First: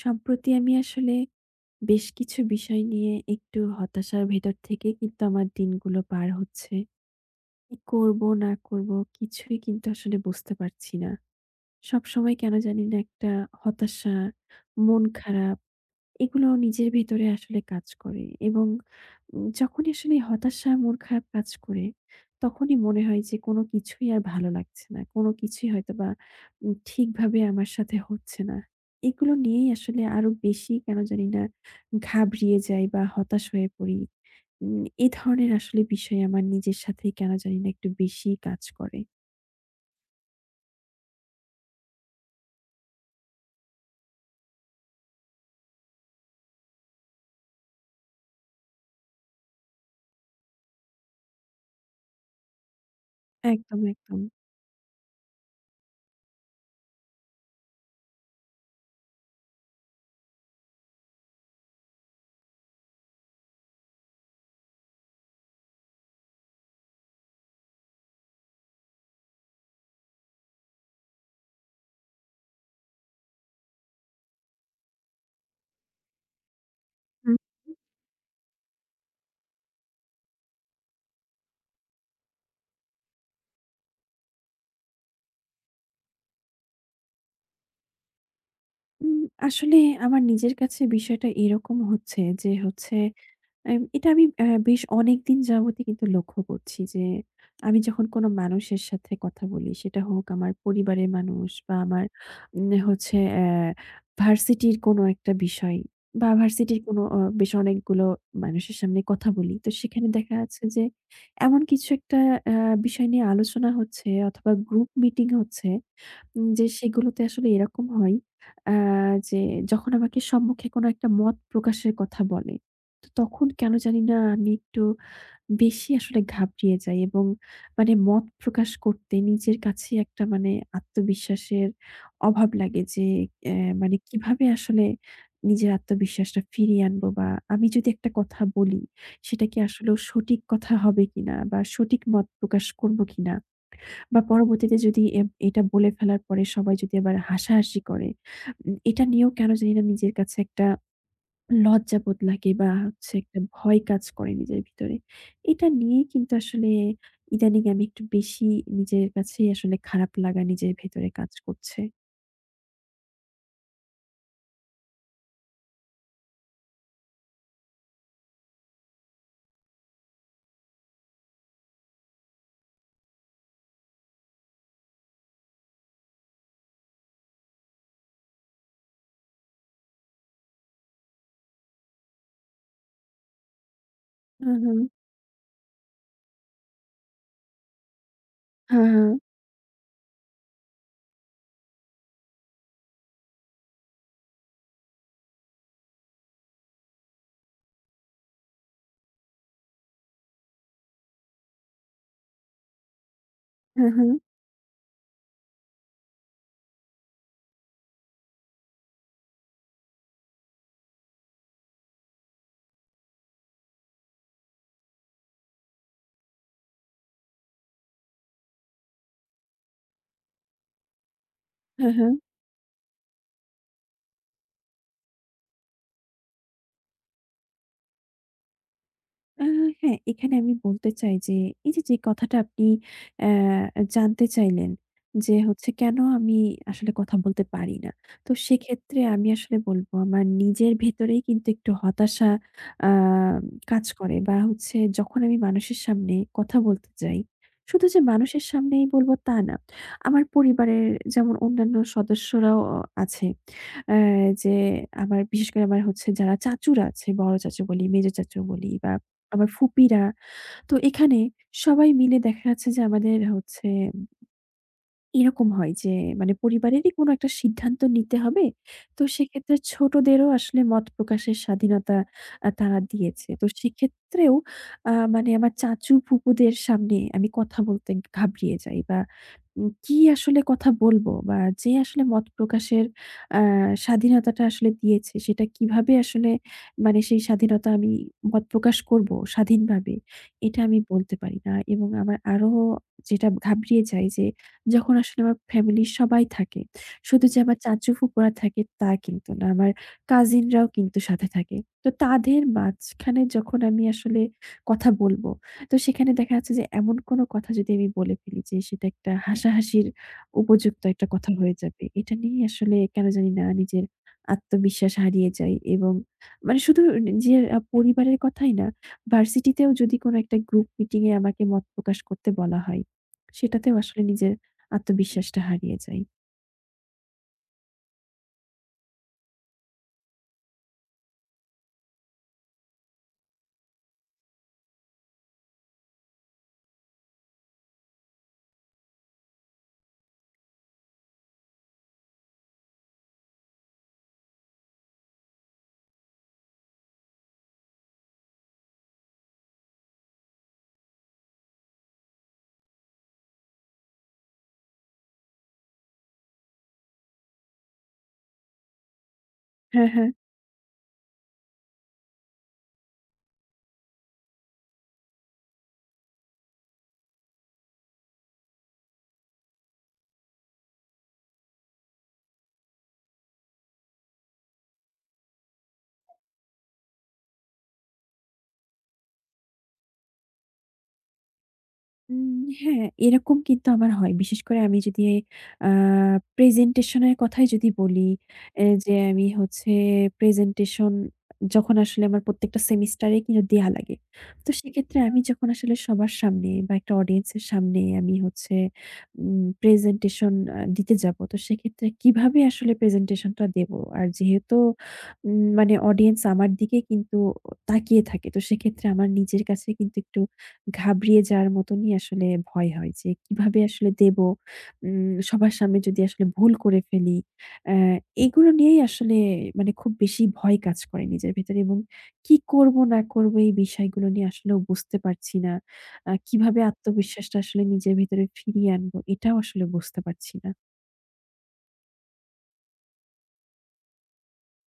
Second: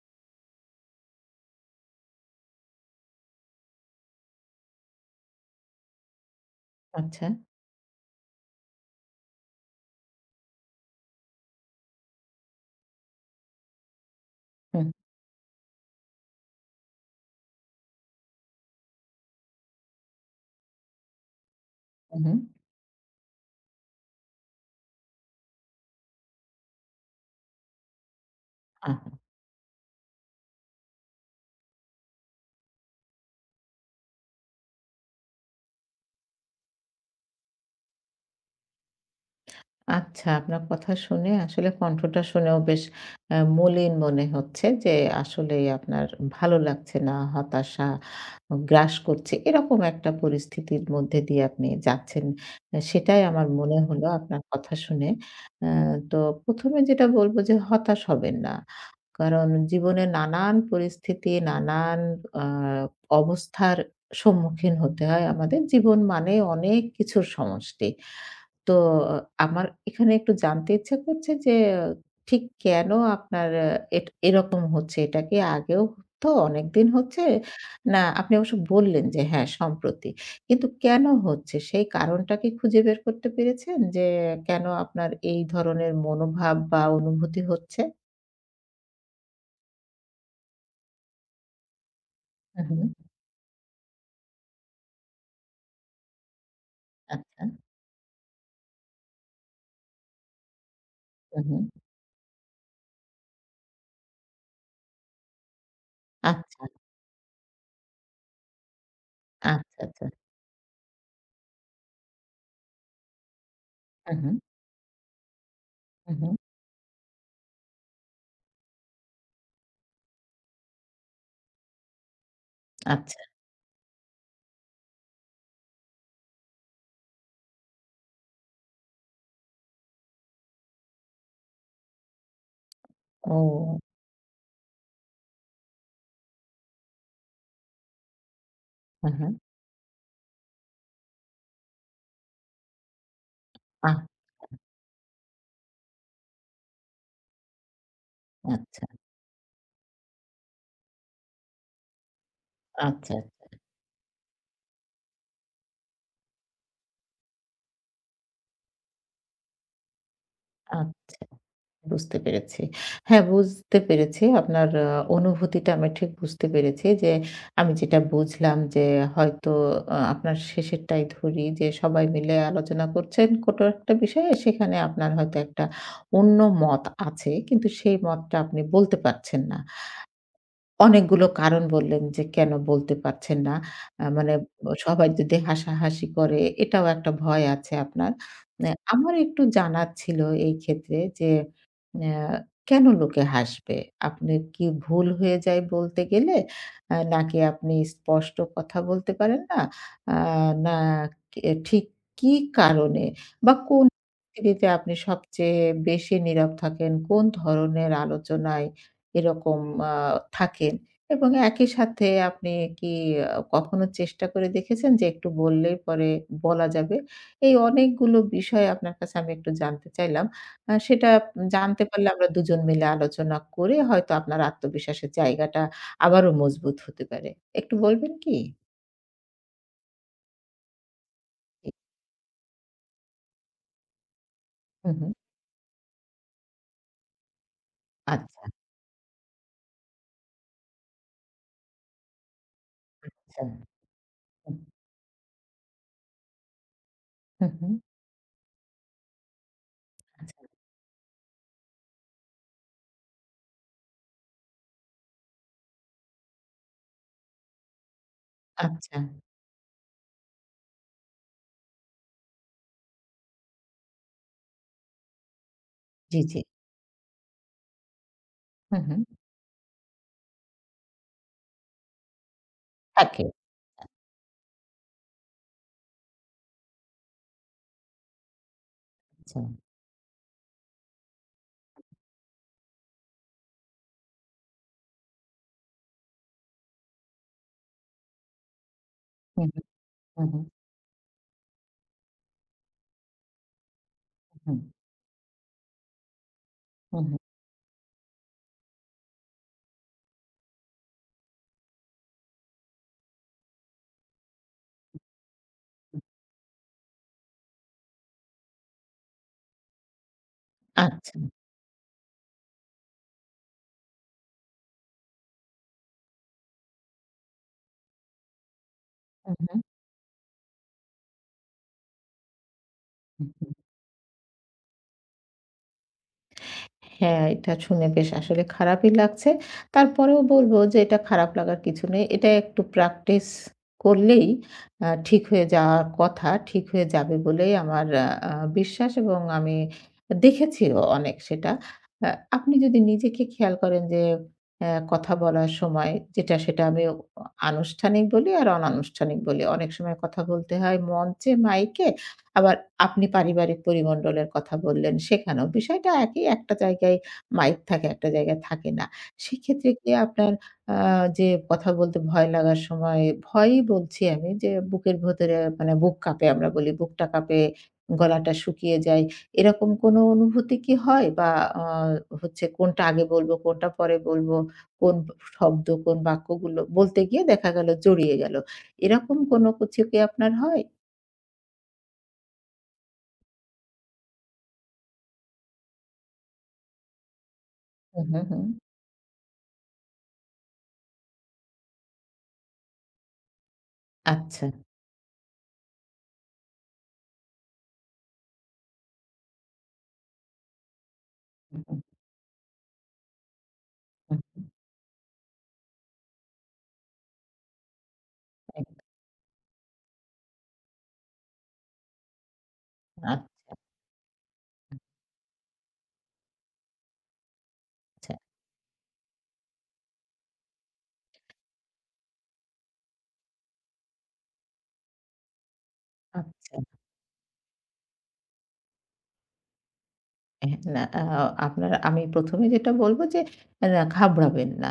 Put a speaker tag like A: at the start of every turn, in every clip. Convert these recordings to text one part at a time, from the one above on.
A: সম্প্রতি আমি আসলে বেশ কিছু বিষয় নিয়ে একটু হতাশার ভেতর থেকে কিন্তু আমার দিনগুলো পার হচ্ছে।
B: আচ্ছা।
A: কি করব না করব কিছুই কিন্তু আসলে বুঝতে পারছি না। সবসময় কেন জানি না একটা হতাশা,
B: হুম,
A: মন খারাপ এগুলো নিজের ভেতরে আসলে কাজ করে, এবং যখনই আসলে হতাশা, মন খারাপ কাজ করে,
B: হুম, হুম।
A: তখনই মনে হয় যে কোনো কিছুই আর ভালো লাগছে না। কোনো কিছুই হয়তোবা ঠিকভাবে আমার সাথে হচ্ছে না।
B: আ
A: এগুলো নিয়েই আসলে আরো বেশি কেন জানি না ঘাবড়িয়ে যাই বা হতাশ হয়ে পড়ি। এ ধরনের আসলে বিষয় আমার নিজের সাথেই কেন জানি না একটু বেশিই কাজ করে।
B: আচ্ছা, আপনার কথা শুনে আসলে কণ্ঠটা শুনেও বেশ মলিন মনে হচ্ছে যে আসলেই আপনার ভালো লাগছে না, হতাশা গ্রাস করছে। এরকম একটা পরিস্থিতির মধ্যে দিয়ে আপনি যাচ্ছেন। সেটাই আমার মনে
A: একদম,
B: হলো
A: একদম।
B: আপনার কথা শুনে। আ তো ১ম এ যেটা বলব যে হতাশ হবেন না। কারণ জীবনে নানান পরিস্থিতি, নানান আ অবস্থার সম্মুখীন হতে হয় আমাদের। জীবন মানে অনেক কিছুর সমষ্টি। তো আমার এখানে একটু জানতে ইচ্ছা করছে যে ঠিক কেন আপনার এরকম হচ্ছে? এটা কি আগেও তো অনেকদিন হচ্ছে?
A: হুম।
B: না আপনি অবশ্য বললেন যে হ্যাঁ, সম্প্রতি। কিন্তু কেন হচ্ছে? সেই কারণটা কি খুঁজে বের করতে পেরেছেন যে কেন আপনার এই ধরনের মনোভাব বা অনুভূতি হচ্ছে?
A: উম আসলে আমার নিজের কাছে বিষয়টা এরকম হচ্ছে যে,
B: হুম, হুম।
A: হচ্ছে এটা আমি বেশ অনেকদিন যাবতই কিন্তু লক্ষ্য করছি যে,
B: আচ্ছা।
A: আমি যখন কোনো মানুষের সাথে কথা বলি, সেটা হোক আমার পরিবারের
B: হুম,
A: মানুষ
B: হুম।
A: বা আমার, হচ্ছে ভার্সিটির কোনো একটা বিষয় বা
B: আচ্ছা,
A: ভার্সিটির কোনো বেশ অনেকগুলো মানুষের সামনে কথা বলি। তো
B: আচ্ছা, আচ্ছা।
A: সেখানে দেখা যাচ্ছে যে, এমন কিছু একটা অ্যা বিষয় নিয়ে আলোচনা হচ্ছে,
B: হুম, হুম।
A: অথবা গ্রুপ মিটিং হচ্ছে,
B: হুম, হুম।
A: যে সেগুলোতে আসলে এরকম হয় আ যে, যখন আমাকে সম্মুখে কোনো একটা মত প্রকাশের কথা বলে, তো
B: আচ্ছা।
A: তখন কেন জানি না আমি একটু বেশি আসলে ঘাবড়িয়ে যাই, এবং মানে মত প্রকাশ করতে নিজের কাছে একটা মানে আত্মবিশ্বাসের অভাব লাগে যে, অ্যা
B: ও!
A: মানে কিভাবে আসলে নিজের আত্মবিশ্বাসটা ফিরিয়ে আনবো, বা আমি যদি একটা কথা বলি
B: হ্যাঁ, হ্যাঁ।
A: সেটা কি আসলেও সঠিক কথা হবে কিনা, বা সঠিক মত প্রকাশ করব কিনা?
B: আ
A: বা পরবর্তীতে যদি এটা বলে ফেলার পরে সবাই যদি আবার হাসাহাসি করে,
B: আচ্ছা,
A: এটা নিয়েও কেন জানি না নিজের কাছে একটা লজ্জাবোধ লাগে, বা হচ্ছে
B: আচ্ছা,
A: একটা ভয় কাজ করে নিজের ভিতরে। এটা নিয়েই কিন্তু আসলে ইদানিং আমি একটু বেশি নিজের কাছেই আসলে খারাপ লাগা নিজের ভেতরে
B: আচ্ছা।
A: কাজ করছে।
B: বুঝতে পেরেছি। হ্যাঁ, বুঝতে পেরেছি আপনার অনুভূতিটা আমি ঠিক বুঝতে পেরেছি যে, আমি যেটা বুঝলাম যে হয়তো আপনার শেষেরটাই ধরি যে সবাই মিলে আলোচনা করছেন কোনো একটা বিষয়ে, সেখানে আপনার হয়তো একটা অন্য মত আছে। কিন্তু সেই মতটা আপনি বলতে পারছেন না। অনেকগুলো কারণ বললেন যে কেন বলতে পারছেন না। মানে
A: হু, হু।
B: সবাই যদি হাসাহাসি করে এটাও একটা ভয় আছে আপনার।
A: হ্যাঁ, হ্যাঁ।
B: আমার একটু জানার ছিল এই ক্ষেত্রে যে অ্যা কেন লোকে হাসবে? আপনি কি ভুল হয়ে যায় বলতে গেলে? নাকি আপনি স্পষ্ট কথা বলতে পারেন না? আ না কি ঠিক কি কারণে বা কোন
A: হ্যাঁ, হ্যাঁ।
B: পরিস্থিতিতে আপনি সবচেয়ে বেশি নীরব থাকেন? কোন ধরনের আলোচনায় এরকম আ থাকেন এবং একই সাথে আপনি কি কখনো চেষ্টা করে দেখেছেন যে একটু বললেই পরে বলা যাবে? এই অনেকগুলো বিষয় আপনার কাছে আমি একটু জানতে চাইলাম। সেটা জানতে
A: হ্যাঁ,
B: পারলে
A: হ্যাঁ।
B: আমরা দুজন মিলে আলোচনা করে হয়তো আপনার আত্মবিশ্বাসের জায়গাটা আবারও মজবুত হতে পারে। একটু বলবেন কি?
A: আ হ্যাঁ, এখানে আমি বলতে চাই যে, এই যে, কথাটা আপনি অ্যা জানতে চাইলেন
B: হুম, হুম।
A: যে, হচ্ছে কেন আমি আসলে কথা বলতে পারি না। তো
B: আচ্ছা,
A: সেক্ষেত্রে আমি আসলে বলব, আমার নিজের ভেতরেই কিন্তু একটু হতাশা আ
B: আচ্ছা।
A: কাজ করে, বা
B: হুম,
A: হচ্ছে যখন আমি মানুষের সামনে কথা বলতে যাই,
B: হুম, হুম।
A: শুধু যে মানুষের সামনেই বলব তা না। আমার
B: আচ্ছা,
A: পরিবারের যেমন অন্যান্য সদস্যরাও আছে। অ্যা যে, আমার বিশেষ করে আমার হচ্ছে যারা চাচুরা আছে, বড় চাচু বলি, মেজো চাচু বলি, বা
B: আচ্ছা।
A: আমার ফুপিরা। তো এখানে সবাই মিলে দেখা যাচ্ছে যে, আমাদের হচ্ছে এরকম হয় যে,
B: জি,
A: মানে
B: জি।
A: পরিবারেরই কোনো একটা সিদ্ধান্ত নিতে হবে।
B: হুম,
A: তো
B: হুম।
A: সেক্ষেত্রে ছোটদেরও আসলে মত প্রকাশের স্বাধীনতা তারা
B: থাকে।
A: দিয়েছে। তো সেক্ষেত্রেও মানে আমার চাচু-ফুপুদের সামনে আমি কথা বলতে ঘাবড়িয়ে যাই, বা
B: আচ্ছা।
A: কি আসলে কথা বলবো, বা যে আসলে মত প্রকাশের আ স্বাধীনতাটা আসলে দিয়েছে সেটা কিভাবে আসলে, মানে সেই স্বাধীনতা আমি মত প্রকাশ করবো
B: হুম, হুম,
A: স্বাধীনভাবে,
B: হুম, হুম,
A: এটা আমি বলতে পারি না। এবং আমার আরো যেটা ঘাবড়িয়ে যাই যে,
B: হুম,
A: যখন আসলে আমার ফ্যামিলির সবাই থাকে।
B: হুম, হুম।
A: শুধু যে আমার চাচু ফুপুরা থাকে তা কিন্তু না। আমার কাজিনরাও কিন্তু সাথে থাকে। তো তাদের মাঝখানে যখন আমি আসলে কথা বলব, তো সেখানে দেখা যাচ্ছে যে, এমন কোনো কথা যদি আমি বলে ফেলি যে সেটা একটা হাসাহাসির উপযুক্ত একটা
B: আচ্ছা।
A: কথা হয়ে যাবে। এটা নিয়ে আসলে কেন জানি না নিজের আত্মবিশ্বাস হারিয়ে যাই, এবং মানে শুধু নিজের পরিবারের কথাই না,
B: হুম, হুম।
A: ভার্সিটিতেও যদি কোনো একটা গ্রুপ মিটিং এ আমাকে মত প্রকাশ করতে বলা হয়, সেটাতেও আসলে নিজের আত্মবিশ্বাসটা হারিয়ে যাই।
B: হ্যাঁ, এটা শুনে বেশ আসলে খারাপই লাগছে। তারপরেও বলব যে এটা খারাপ লাগার কিছু নেই। এটা একটু প্র্যাকটিস করলেই ঠিক হয়ে যাওয়ার কথা। ঠিক হয়ে যাবে বলেই আমার আ আ বিশ্বাস এবং আমি দেখেছিও অনেক সেটা। আ আপনি যদি নিজেকে খেয়াল করেন যে কথা বলার সময় যেটা সেটা আমি আনুষ্ঠানিক বলি আর অনানুষ্ঠানিক বলি। অনেক সময় কথা বলতে হয় মঞ্চে, মাইকে আবার আপনি পারিবারিক পরিমণ্ডলের কথা বললেন, সেখানেও বিষয়টা একই। একটা জায়গায় মাইক থাকে, একটা জায়গায় থাকে না। সেক্ষেত্রে
A: হ্যাঁ,
B: কি
A: হ্যাঁ।
B: আপনার আ যে কথা বলতে ভয় লাগার সময়, ভয়ই বলছি আমি যে বুকের ভেতরে মানে বুক কাঁপে আমরা বলি, বুকটা কাঁপে, গলাটা শুকিয়ে যায়। এরকম কোনো অনুভূতি কি হয়? বা আ হচ্ছে কোনটা আগে বলবো, কোনটা পরে বলবো, কোন শব্দ, কোন বাক্যগুলো বলতে গিয়ে দেখা গেল জড়িয়ে গেল। এরকম কোনো কিছু কি আপনার হয়?
A: উম হ্যাঁ, এরকম কিন্তু আমার হয়। বিশেষ করে আমি যদি আ প্রেজেন্টেশন এর কথাই যদি
B: হু,
A: বলি,
B: হু, হু।
A: এ যে আমি হচ্ছে প্রেজেন্টেশন যখন আসলে আমার প্রত্যেকটা সেমিস্টারে কিন্তু দেয়া লাগে।
B: আচ্ছা।
A: তো সেক্ষেত্রে আমি যখন আসলে সবার সামনে বা একটা অডিয়েন্স এর সামনে আমি হচ্ছে প্রেজেন্টেশন দিতে যাব। তো
B: হু, হু,
A: সেক্ষেত্রে কিভাবে আসলে প্রেজেন্টেশনটা দেব? আর
B: হু, হু।
A: যেহেতু মানে অডিয়েন্স আমার দিকে কিন্তু তাকিয়ে থাকে। তো
B: এক
A: সেক্ষেত্রে আমার নিজের কাছে কিন্তু একটু ঘাবড়িয়ে যাওয়ার মতনই আসলে ভয় হয় যে,
B: আচ্ছা,
A: কিভাবে আসলে দেব? সবার সামনে যদি আসলে ভুল করে ফেলি। অ্যা এগুলো নিয়েই আসলে মানে খুব বেশি ভয় কাজ করে নিজের ভেতরে, এবং কি করব না করব এই বিষয়গুলো নিয়ে আসলেও বুঝতে পারছি না।
B: আচ্ছা।
A: কিভাবে আত্মবিশ্বাসটা আসলে নিজের ভেতরে ফিরিয়ে আনবো এটাও আসলে বুঝতে পারছি না।
B: হ্যাঁ, না আপনার আমি ১ম এ যেটা বলব যে না ঘাবড়াবেন না।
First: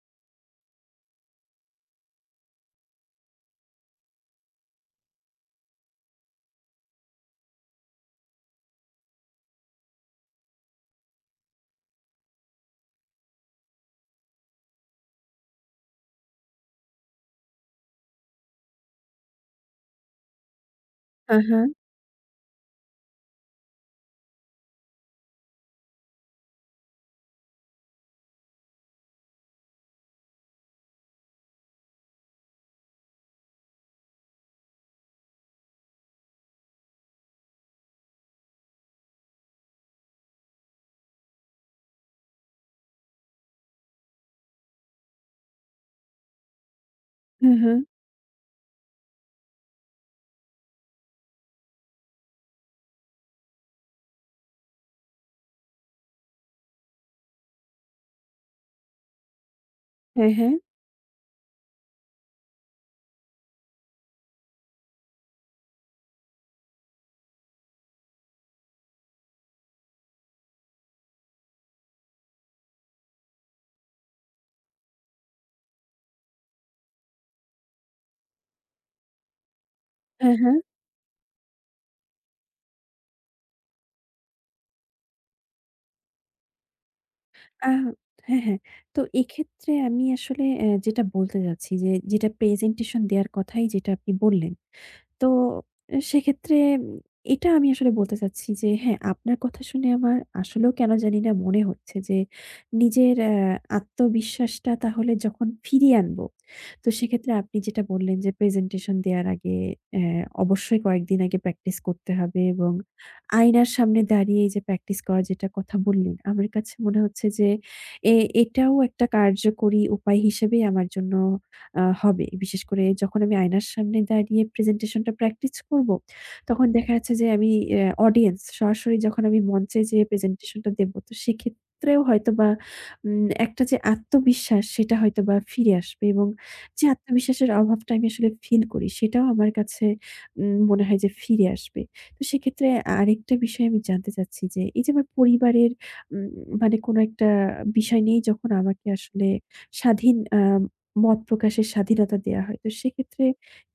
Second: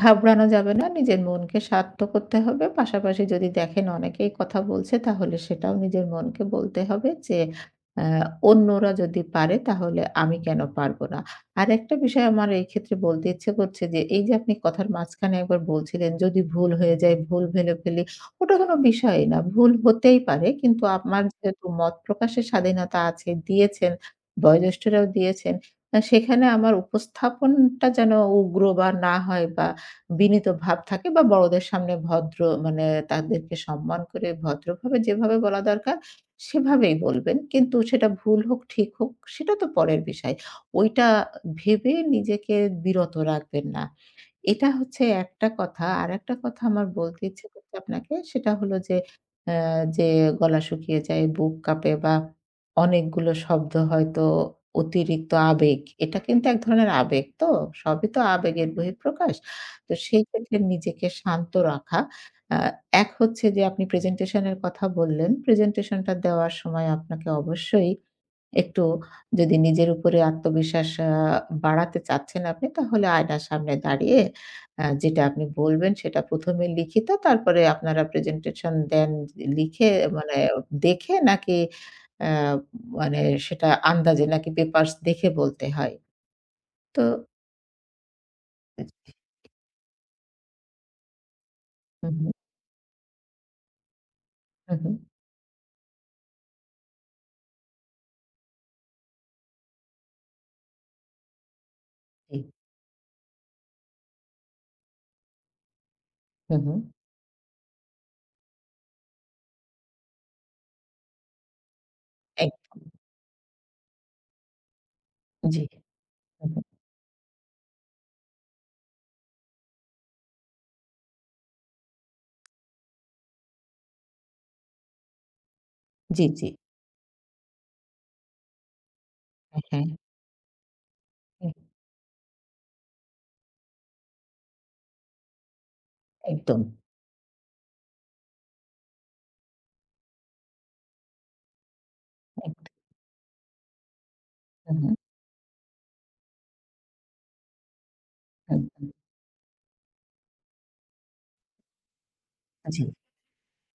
B: ঘাবড়ানো যাবে না। নিজের মনকে শান্ত করতে হবে। পাশাপাশি যদি দেখেন অনেকেই কথা বলছে তাহলে সেটাও নিজের মনকে বলতে হবে যে আ অন্যরা যদি পারে তাহলে আমি কেন পারব না? আরেকটা বিষয় আমার এই ক্ষেত্রে বলতে ইচ্ছে করছে যে এই যে আপনি কথার মাঝখানে একবার বলছিলেন যদি ভুল হয়ে যায়, ভুল ভেবে ফেলি। ওটা কোনো বিষয়ই না। ভুল হতেই পারে। কিন্তু আমার
A: হ্যাঁ, হ্যাঁ।
B: যেহেতু মত প্রকাশের স্বাধীনতা আছে দিয়েছেন বয়োজ্যেষ্ঠরাও দিয়েছেন। সেখানে আমার উপস্থাপনটা যেন উগ্র বা না হয় বা বিনীত ভাব থাকে বা বড়দের সামনে ভদ্র মানে তাদেরকে সম্মান করে ভদ্রভাবে যেভাবে বলা দরকার সেভাবেই বলবেন। কিন্তু সেটা ভুল হোক, ঠিক হোক সেটা তো পরের বিষয়। ওইটা ভেবে নিজেকে বিরত রাখবেন না। এটা হচ্ছে একটা কথা। আরেকটা কথা আমার বলতে ইচ্ছে
A: হ্যাঁ,
B: করছে
A: হ্যাঁ।
B: আপনাকে। সেটা হলো যে, অ্যা যে গলা শুকিয়ে যায়, বুক কাঁপে বা অনেকগুলো শব্দ হয়তো অতিরিক্ত আবেগ। এটা কিন্তু এক ধরনের আবেগ তো। সবই তো আবেগের বহিঃপ্রকাশ। তো সেই
A: হ্যাঁ, হ্যাঁ।
B: ক্ষেত্রে নিজেকে শান্ত রাখা। আ এক হচ্ছে যে আপনি প্রেজেন্টেশন এর কথা বললেন। প্রেজেন্টেশনটা দেওয়ার সময় আপনাকে অবশ্যই একটু যদি নিজের উপরে আত্মবিশ্বাস বাড়াতে চাচ্ছেন আপনি, তাহলে আয়নার সামনে দাঁড়িয়ে যেটা আপনি বলবেন সেটা ১ম এ লিখিত, তারপরে আপনারা প্রেজেন্টেশন দেন লিখে
A: হ্যাঁ,
B: মানে
A: হ্যাঁ।
B: দেখে নাকি আ মানে সেটা আন্দাজে নাকি পেপারস দেখে বলতে হয়? তো
A: আ হ্যাঁ, হ্যাঁ। তো এক্ষেত্রে আমি আসলে যেটা বলতে যাচ্ছি যে,
B: হুম,
A: যেটা
B: হুম,
A: প্রেজেন্টেশন দেওয়ার কথাই যেটা আপনি বললেন।
B: হুম, হুম,
A: তো সেক্ষেত্রে এটা আমি আসলে বলতে চাচ্ছি যে, হ্যাঁ, আপনার কথা শুনে আমার আসলেও কেন জানি না মনে হচ্ছে যে,
B: জি,
A: নিজের আত্মবিশ্বাসটা তাহলে যখন ফিরিয়ে আনবো,
B: হুম, হুম,
A: তো সেক্ষেত্রে আপনি যেটা বললেন যে, প্রেজেন্টেশন দেওয়ার আগে অবশ্যই কয়েকদিন আগে প্র্যাকটিস করতে হবে,
B: এক
A: এবং আয়নার সামনে দাঁড়িয়ে এই যে প্র্যাকটিস করার যেটা
B: জি,
A: কথা বললেন, আমার
B: হুম, হুম,
A: কাছে মনে হচ্ছে যে, এ এটাও একটা কার্যকরী উপায় হিসেবেই আমার জন্য হবে। বিশেষ করে যখন আমি আয়নার সামনে দাঁড়িয়ে প্রেজেন্টেশনটা প্র্যাকটিস করব,
B: জি, জি,
A: তখন দেখা যাচ্ছে যে, আমি অডিয়েন্স সরাসরি যখন আমি মঞ্চে
B: হ্যাঁ,
A: যেয়ে প্রেজেন্টেশনটা দেব, তো
B: হ্যাঁ,
A: সেক্ষেত্রেও হয়তোবা একটা যে আত্মবিশ্বাস সেটা হয়তোবা ফিরে আসবে, এবং
B: একদম,
A: যে আত্মবিশ্বাসের অভাবটা আমি আসলে ফিল করি সেটাও আমার কাছে মনে হয় যে ফিরে আসবে। তো সেক্ষেত্রে
B: এক
A: আরেকটা বিষয় আমি জানতে চাচ্ছি যে,
B: হুম,
A: এই যে
B: হুম,
A: আমার পরিবারের উম মানে কোনো একটা বিষয় নিয়ে যখন
B: হুম,
A: আমাকে
B: হুম,
A: আসলে স্বাধীন মত প্রকাশের স্বাধীনতা দেয়া হয়। তো
B: জি।
A: সেক্ষেত্রে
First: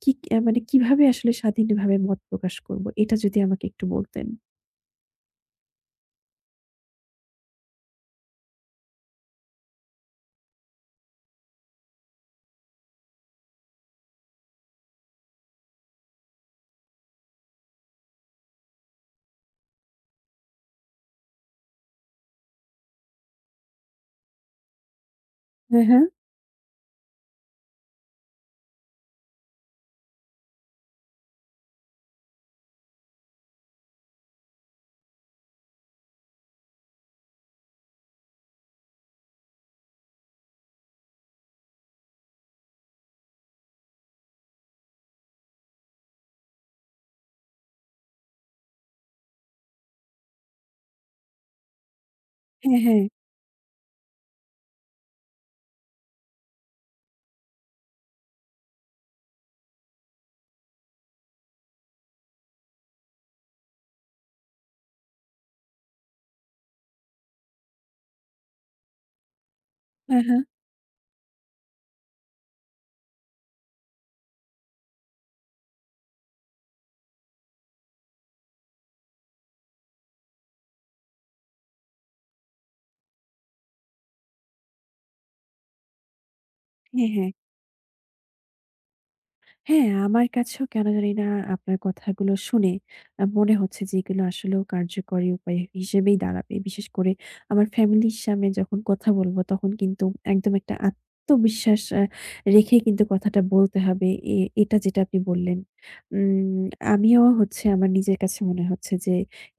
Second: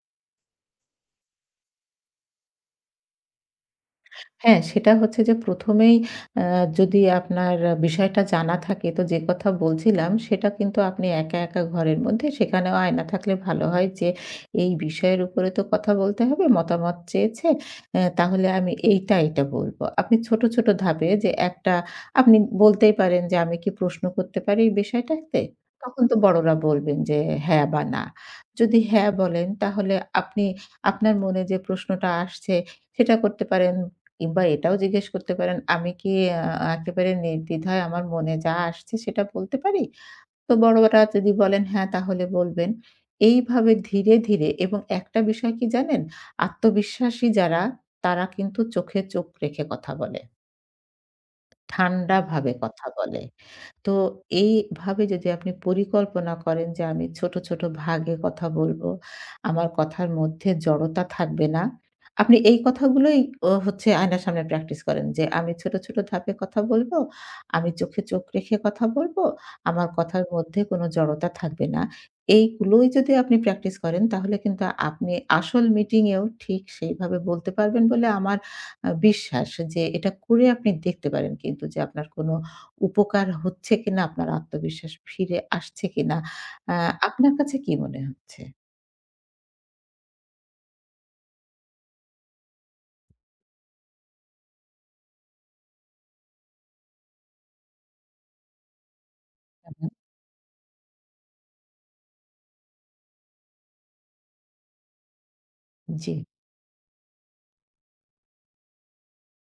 A: কি মানে কিভাবে আসলে স্বাধীনভাবে মত প্রকাশ করব? এটা যদি আমাকে একটু বলতেন।
B: হ্যাঁ, সেটা হচ্ছে যে ১ম এই আ যদি আপনার বিষয়টা জানা থাকে তো যে কথা বলছিলাম সেটা কিন্তু আপনি একা, একা ঘরের মধ্যে সেখানেও আয়না থাকলে ভালো হয় যে এই বিষয়ের উপরে তো কথা বলতে হবে, মতামত চেয়েছে। তাহলে আমি এইটা, এইটা বলব। আপনি ছোট, ছোট ধাপে যে একটা আপনি বলতেই পারেন যে আমি কি প্রশ্ন করতে পারি এই বিষয়টাতে?
A: হ্যাঁ, হ্যাঁ।
B: তখন তো বড়রা বলবেন যে হ্যাঁ বা না। যদি হ্যাঁ বলেন তাহলে আপনি আপনার মনে যে প্রশ্নটা আসছে সেটা করতে পারেন। কিংবা এটাও জিজ্ঞেস করতে পারেন, "আমি কি আ একেবারে নির্দ্বিধায় আমার মনে যা আসছে সেটা বলতে পারি?" তো বড়রা যদি বলেন, "হ্যাঁ" তাহলে বলবেন। এইভাবে ধীরে, ধীরে এবং একটা বিষয় কি জানেন? আত্মবিশ্বাসী যারা তারা কিন্তু চোখে চোখ রেখে কথা বলে। ঠান্ডাভাবে
A: হ্যাঁ,
B: কথা
A: হ্যাঁ।
B: বলে। তো এইভাবে যদি আপনি পরিকল্পনা করেন যে আমি ছোট, ছোট ভাগে কথা বলবো। আমার কথার মধ্যে জড়তা থাকবে না। আপনি এই কথাগুলোই ও হচ্ছে আয়নার সামনে প্র্যাকটিস করেন যে আমি ছোট, ছোট ধাপে কথা বলবো, আমি চোখে চোখ রেখে কথা বলবো, আমার
A: হ্যাঁ,
B: কথার
A: হ্যাঁ।
B: মধ্যে কোনো জড়তা থাকবে না। এইগুলোই যদি আপনি প্র্যাকটিস করেন তাহলে কিন্তু আপনি আসল মিটিংয়েও ঠিক সেইভাবে বলতে পারবেন বলে আমার বিশ্বাস যে এটা করে আপনি দেখতে পারেন কিন্তু যে আপনার কোনো উপকার হচ্ছে কিনা? আপনার আত্মবিশ্বাস ফিরে আসছে কিনা? আ
A: হ্যাঁ, হ্যাঁ।
B: আপনার কাছে কি মনে হচ্ছে?
A: হ্যাঁ, আমার কাছেও কেন জানিনা আপনার কথাগুলো শুনে মনে হচ্ছে যে, এগুলো আসলেও কার্যকরী উপায় হিসেবেই দাঁড়াবে। বিশেষ করে আমার ফ্যামিলির সামনে যখন কথা বলব তখন
B: হুম।
A: কিন্তু একদম একটা আত্মবিশ্বাস রেখেই কিন্তু কথাটা বলতে হবে। এ এটা যেটা আপনি বললেন।
B: জি,
A: উম আমিও হচ্ছে আমার নিজের কাছে মনে হচ্ছে যে,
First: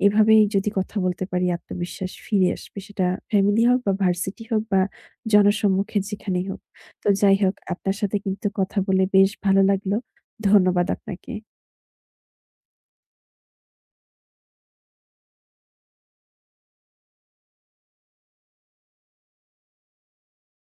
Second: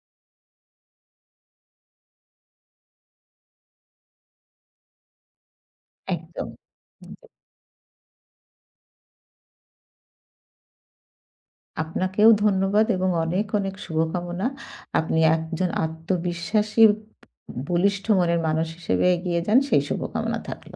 A: এভাবেই যদি কথা বলতে পারি আত্মবিশ্বাস ফিরে আসবে। সেটা ফ্যামিলি হোক, বা ভার্সিটি হোক, বা জনসম্মুখে যেখানেই
B: একদম।
A: হোক। তো
B: জি।
A: যাই হোক, আপনার সাথে কিন্তু কথা বলে বেশ ভালো লাগলো। ধন্যবাদ আপনাকে।
B: আপনাকেও ধন্যবাদ এবং অনেক, অনেক শুভকামনা। আপনি একজন আত্মবিশ্বাসী বলিষ্ঠ মনের মানুষ হিসেবে এগিয়ে যান সেই শুভকামনা থাকল।